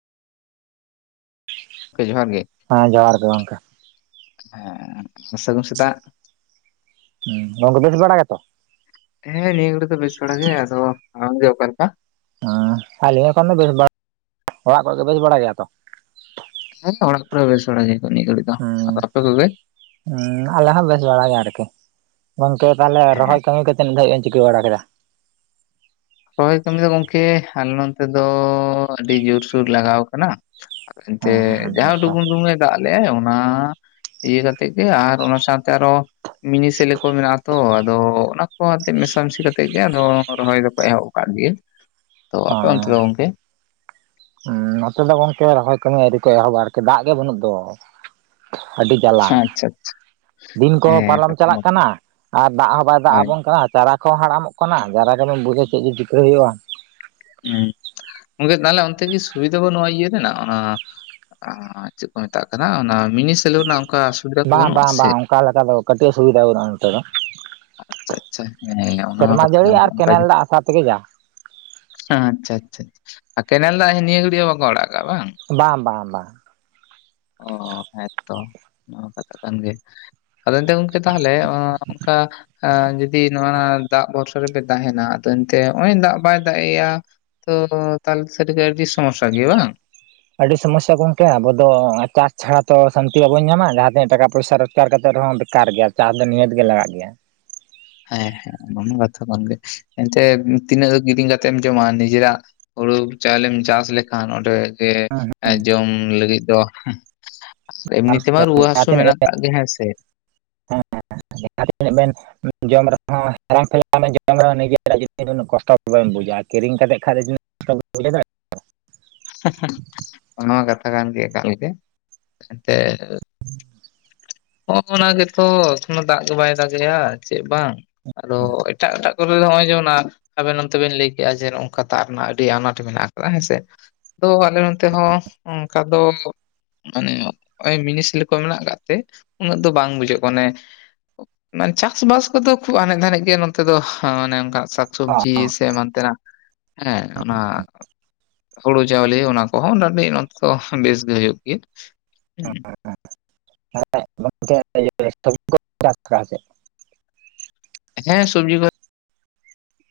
ᱠᱮ ᱡᱚᱦᱟᱨ ᱜᱮ ᱦᱮᱸ ᱡᱚᱦᱟᱨ ᱜᱮ ᱜᱚᱝᱠᱮ ᱦᱮᱸ ᱥᱟᱹᱜᱩᱱ ᱥᱮᱛᱟᱜ ᱦᱩᱸ ᱜᱚᱢᱠᱮ ᱵᱮᱥ ᱵᱟᱲᱟ ᱜᱮᱛᱚ ᱦᱮ ᱱᱤᱭᱟᱹ ᱜᱷᱟᱲᱤ ᱫᱚ ᱵᱤᱥ ᱠᱚᱲᱟ ᱜᱮ ᱟᱫᱚ ᱟᱢ ᱜᱮ ᱚᱠᱟ ᱞᱮᱠᱟ ᱦᱮᱸ ᱟᱞᱮ ᱦᱚᱸ ᱚᱱᱠᱟ ᱫᱚ ᱵᱮᱥ ᱵᱟᱲᱟ [inaudible] ᱚᱲᱟᱜ ᱠᱚᱨᱮ ᱫᱚ ᱵᱮᱥ ᱵᱟᱲᱟ ᱜᱮᱭᱟ ᱛᱚ ᱦᱮᱸ ᱚᱲᱟᱜ ᱠᱚᱨᱮ ᱵᱮᱥ ᱵᱟᱲᱟ ᱜᱮᱭᱟ ᱠᱚ ᱱᱤᱭᱟ. ᱜᱷᱟᱲᱤᱡ ᱦᱩᱸ ᱟᱞᱮ ᱦᱚᱸ ᱵᱮᱥ ᱵᱟᱲᱟᱭ ᱜᱮ ᱟᱨᱠᱤ ᱜᱚᱝᱠᱮ ᱛᱟᱦᱚᱞᱮ ᱦᱮᱸ ᱨᱚᱦᱚᱭ ᱠᱟᱹᱢᱤ ᱠᱚ ᱛᱤᱱᱟᱜ ᱫᱷᱟᱵᱤᱡ ᱮᱢ ᱪᱤᱠᱟᱹ ᱵᱟᱲᱟ ᱠᱮᱫᱟ ᱨᱚᱦᱚᱭ ᱠᱟᱹᱢᱤ ᱫᱚ ᱜᱚᱢᱠᱮ ᱟᱞᱮ ᱱᱚᱱᱛᱮ ᱫᱚ ᱟᱹᱰᱤ ᱡᱩᱨ-ᱥᱩᱨ ᱞᱟᱜᱟᱣ ᱟᱠᱟᱱᱟ ᱚᱱᱛᱮ ᱦᱮᱸ ᱦᱮᱸ ᱟᱹᱰᱤ ᱡᱟᱦᱟ ᱱᱟᱯᱟᱭ ᱴᱩᱜᱟᱹ ᱴᱩᱜᱟᱹ ᱫᱟᱜ ᱞᱮᱜᱟᱭ ᱚᱱᱟ ᱤᱭᱟᱹ ᱠᱟᱛᱮ ᱜᱮ ᱟᱨ ᱚᱱᱟ ᱥᱟᱶᱛᱮ ᱟᱨᱦᱚᱸ ᱢᱤᱱᱤ ᱥᱮᱞᱮ ᱠᱚ ᱢᱮᱱᱟᱜᱼᱟ ᱟᱛᱚ ᱟᱫᱚ ᱚᱱᱟ ᱠᱚ ᱢᱮᱥᱟᱢᱤᱥᱤ ᱠᱟᱛᱮᱜ ᱜᱮ ᱟᱫᱚ ᱨᱚᱦᱚᱭ ᱫᱚ ᱯᱮ ᱮᱦᱚᱵ ᱟᱠᱟᱫ ᱜᱮ ᱛᱚ ᱟᱯᱮ ᱚᱱᱛᱮ ᱫᱚ ᱜᱚᱝᱠᱮ ᱦᱮᱸ ᱱᱚᱛᱮ ᱫᱚ ᱜᱚᱝᱠᱮ ᱨᱚᱦᱚᱭ ᱠᱟᱹᱢᱤ ᱟᱹᱨᱤ ᱠᱚ ᱮᱦᱚᱵᱟ ᱟᱨᱠᱤ ᱫᱟᱜ ᱜᱮ ᱵᱟᱹᱱᱩᱜ ᱫᱚ [unintelligible] ᱟᱹᱰᱤ ᱡᱟᱞᱟ ᱟᱪᱪᱷᱟ ᱫᱤᱱ ᱠᱚᱦᱚᱸ ᱦᱮᱸ ᱯᱟᱨᱚᱢ ᱠᱟᱛᱷᱟ ᱢᱟ ᱪᱟᱞᱟᱜ ᱠᱟᱱᱟ ᱟᱨ ᱫᱟᱜ ᱦᱚᱸ ᱵᱟᱭ ᱫᱟᱜ ᱦᱳᱭ ᱟᱵᱚᱱ ᱠᱟᱱᱟ ᱪᱟᱨᱟ ᱠᱚ ᱦᱟᱲᱟᱢᱚᱜ ᱠᱟᱱᱟ ᱡᱟᱨᱟ ᱜᱮᱢ ᱵᱩᱡᱟ ᱪᱮᱫ ᱡᱮ ᱪᱤᱠᱟᱹ ᱦᱩᱭᱩᱜᱼᱟ᱾ ᱦᱩᱸ ᱜᱚᱝᱠᱮ ᱛᱟᱦᱞᱮ ᱚᱱᱛᱮ ᱜᱮ ᱥᱩᱵᱤᱫᱷᱟ ᱵᱟᱱᱩᱜ ᱟ ᱤᱭᱟᱹ ᱨᱮᱱᱟᱜ ᱚᱱᱟ ᱪᱮᱫ ᱠᱚ ᱢᱮᱛᱟᱜ ᱠᱟᱱᱟ ᱚᱱᱟ ᱢᱤᱱᱤ ᱥᱮᱞᱩ ᱨᱮᱱᱟᱜ? ᱚᱱᱠᱟ ᱥᱩᱵᱤᱫᱷᱟ ᱠᱚ ᱵᱟᱝ ᱵᱟᱹᱱᱩᱜᱼᱟ ᱵᱟᱝ ᱥᱮ? ᱵᱟᱝ ᱚᱱᱠᱟ ᱞᱮᱠᱟ ᱫᱚ ᱠᱟᱹᱴᱤᱡ ᱥᱩᱵᱤᱫᱷᱟ ᱵᱟᱹᱱᱩᱜᱼᱟ ᱱᱚᱛᱮ ᱫᱚ᱾ ᱟᱪᱪᱷᱟ ᱟᱪᱪᱷᱟ ᱦᱮᱸ ᱚᱱᱟᱦᱚᱸ ᱥᱮᱨᱢᱟ ᱠᱟᱛᱷᱟ ᱡᱟᱹᱲᱤ ᱠᱟᱱ ᱜᱮ ᱟᱨ ᱚᱱᱠᱟ ᱠᱮᱱᱮᱞ ᱜᱮ ᱫᱟᱜ ᱟᱥᱟ ᱛᱮᱜᱮ ᱡᱟ ᱟᱪᱪᱷᱟ ᱟᱪᱪᱷᱟ ᱪᱷᱟ ᱠᱮᱱᱮᱞ ᱫᱟᱜ ᱱᱤᱭᱟᱹ ᱜᱷᱟᱹᱲᱭᱟᱹ ᱵᱟᱠᱚ ᱟᱲᱟᱜᱼᱟ ᱵᱟᱝ ᱵᱟᱝ ᱵᱟᱝ ᱵᱟᱝ ᱚ ᱦᱮ ᱛᱚ ᱱᱚᱣᱟ ᱠᱟᱛᱷᱟ ᱠᱟᱱ ᱜᱮᱭᱟ ᱟᱫᱚ ᱮᱱᱛᱮ ᱜᱚᱝᱠᱮ ᱛᱟᱦᱚᱞᱮ ᱚᱱᱠᱟ ᱮ ᱡᱩᱫᱤ ᱱᱚᱜᱼ ᱫᱟᱜ ᱵᱷᱚᱨᱥᱟ ᱨᱮᱯᱮ ᱛᱟᱦᱮᱸᱱᱟ ᱟᱫᱚ ᱮᱱᱛᱮ ᱱᱚᱜᱼᱚᱭ ᱫᱟᱜ ᱵᱟᱭ ᱫᱟᱜ ᱮᱫᱼᱟ ᱛᱚ ᱛᱟᱦᱚᱞᱮ ᱥᱟᱨᱤ ᱜᱮ ᱟᱹᱰᱤ ᱥᱚᱢᱚᱥᱟ ᱜᱮᱭᱟ ᱵᱟᱝ ᱟᱹᱰᱤ ᱥᱚᱢᱚᱥᱥᱟ ᱠᱚ ᱜᱚᱢᱠᱮ ᱟᱵᱚ ᱫᱚ ᱪᱟᱥ ᱪᱷᱟᱲᱟ ᱛᱚ ᱥᱟᱱᱛᱤ ᱵᱟᱵᱚᱱ ᱧᱟᱢᱟ ᱡᱟᱦᱟᱸ ᱛᱤᱱᱟᱹᱜ ᱴᱟᱠᱟ ᱯᱚᱭᱥᱟ ᱵᱮᱠᱟᱨ ᱠᱟᱛᱮ ᱨᱮᱦᱚᱸ ᱵᱮᱠᱟᱨ ᱜᱮᱭᱟ ᱪᱟᱥ ᱫᱚ ᱱᱤᱦᱟᱹᱛ ᱜᱮ ᱞᱟᱜᱟᱜ ᱜᱮᱭᱟ ᱦᱮᱸ ᱦᱮᱸ ᱚᱱᱟ ᱠᱟᱛᱷᱟ ᱠᱟᱱ ᱜᱮᱭᱟ ᱮᱱᱛᱮ ᱛᱤᱱᱟᱹᱜ ᱠᱤᱨᱤᱧ ᱠᱟᱛᱮ ᱮᱢ ᱡᱚᱢᱟ ᱱᱤᱡᱮᱨᱟᱜ ᱦᱩᱲᱩ ᱪᱟᱣᱞᱮᱢ ᱪᱟᱥ ᱞᱮᱠᱷᱟᱱ ᱚᱸᱰᱮ ᱜᱮ ᱡᱚᱢ ᱞᱟᱹᱜᱤᱫ ᱫᱚ ᱟᱨ ᱮᱢᱱᱤ ᱛᱮᱢᱟ ᱨᱩᱣᱟᱹ ᱦᱟᱹᱥᱩ ᱢᱮᱱᱟᱜ ᱟᱠᱟᱜ ᱜᱮ ᱦᱮᱸ ᱥᱮ ᱦᱮᱸ ᱦᱮᱸ ᱡᱟᱦᱟᱸᱱᱟᱹᱜ ᱵᱮᱱ ᱡᱚᱢ ᱨᱮᱦᱚᱸ [unintelligible] ᱡᱚᱢ ᱨᱮᱦᱚᱸ ᱱᱮᱱᱟᱜ ᱠᱚᱥᱴᱚ ᱵᱟᱢ ᱵᱩᱡᱟᱼᱟ ᱠᱤᱨᱤᱧ ᱠᱟᱛᱮ ᱠᱷᱟᱱ ᱫᱚ [unintelligible] ᱚᱱᱟ ᱠᱟᱛᱷᱟ ᱠᱟᱱ ᱜᱮᱭᱟ ᱮᱠᱟᱞ ᱜᱮ ᱮᱱᱛᱮᱫ ᱦᱚᱸᱜ ᱚᱱᱟ ᱜᱮᱛᱚ ᱠᱚᱱᱳ ᱫᱟᱜ ᱜᱮ ᱵᱟᱭ ᱫᱟᱜᱮᱭᱟ ᱪᱮᱫ ᱵᱟᱝ ᱟᱫᱚ ᱮᱴᱟᱜ ᱮᱴᱟᱜ ᱨᱮ ᱱᱚᱜᱼᱚᱭ ᱡᱮᱢᱚᱱ ᱟᱱ ᱟᱵᱮᱱ ᱱᱚᱱᱛᱮ ᱵᱮᱱ ᱞᱟᱹᱭ ᱠᱮᱜᱼᱟ ᱡᱮ ᱱᱚᱝᱠᱟ ᱫᱟᱜ ᱨᱮᱱᱟᱜ ᱟᱹᱰᱤ ᱟᱱᱟᱴ ᱢᱮᱱᱟᱜ ᱟᱠᱟᱫᱟ ᱦᱮᱸ ᱥᱮ ᱟᱫᱚ ᱟᱞᱮ ᱱᱚᱱᱛᱮ ᱦᱚᱸ ᱚᱱᱠᱟ ᱫᱚ ᱢᱟᱱᱮ ᱚᱭ ᱢᱤᱱᱤᱥᱠᱳᱠᱚ ᱢᱮᱱᱟᱜ ᱠᱟᱜ ᱛᱮ ᱩᱱᱟᱹᱜ ᱫᱚ ᱵᱟᱝ ᱵᱩᱡᱷᱟᱹᱜ ᱠᱟᱱᱟ ᱚᱱᱮ ᱟᱱ ᱪᱟᱥᱵᱟᱥ ᱠᱚᱫᱚ ᱠᱷᱩᱵ ᱟᱱᱮᱡ ᱫᱷᱟᱱᱤᱡ ᱜᱮ ᱱᱚᱛᱮ ᱫᱚ ᱚᱱᱮ ᱚᱱᱠᱟ ᱥᱚᱵᱡᱤ ᱥᱮ ᱮᱢᱟᱱ ᱛᱮᱱᱟᱜ ᱦᱮᱸ ᱚᱱᱟ ᱦᱩᱲᱩ ᱪᱟᱣᱞᱮ ᱚᱱᱟ ᱠᱚᱦᱚᱸ ᱢᱚᱴᱟᱢᱩᱴᱤ ᱱᱚᱛᱮ ᱫᱚ ᱵᱮᱥ ᱜᱮ ᱦᱩᱭᱩᱜ ᱜᱮᱭᱟ, ᱦᱮᱸ [unintelligible] ᱦᱮᱸ ᱥᱚᱵᱡᱤ ᱠᱚ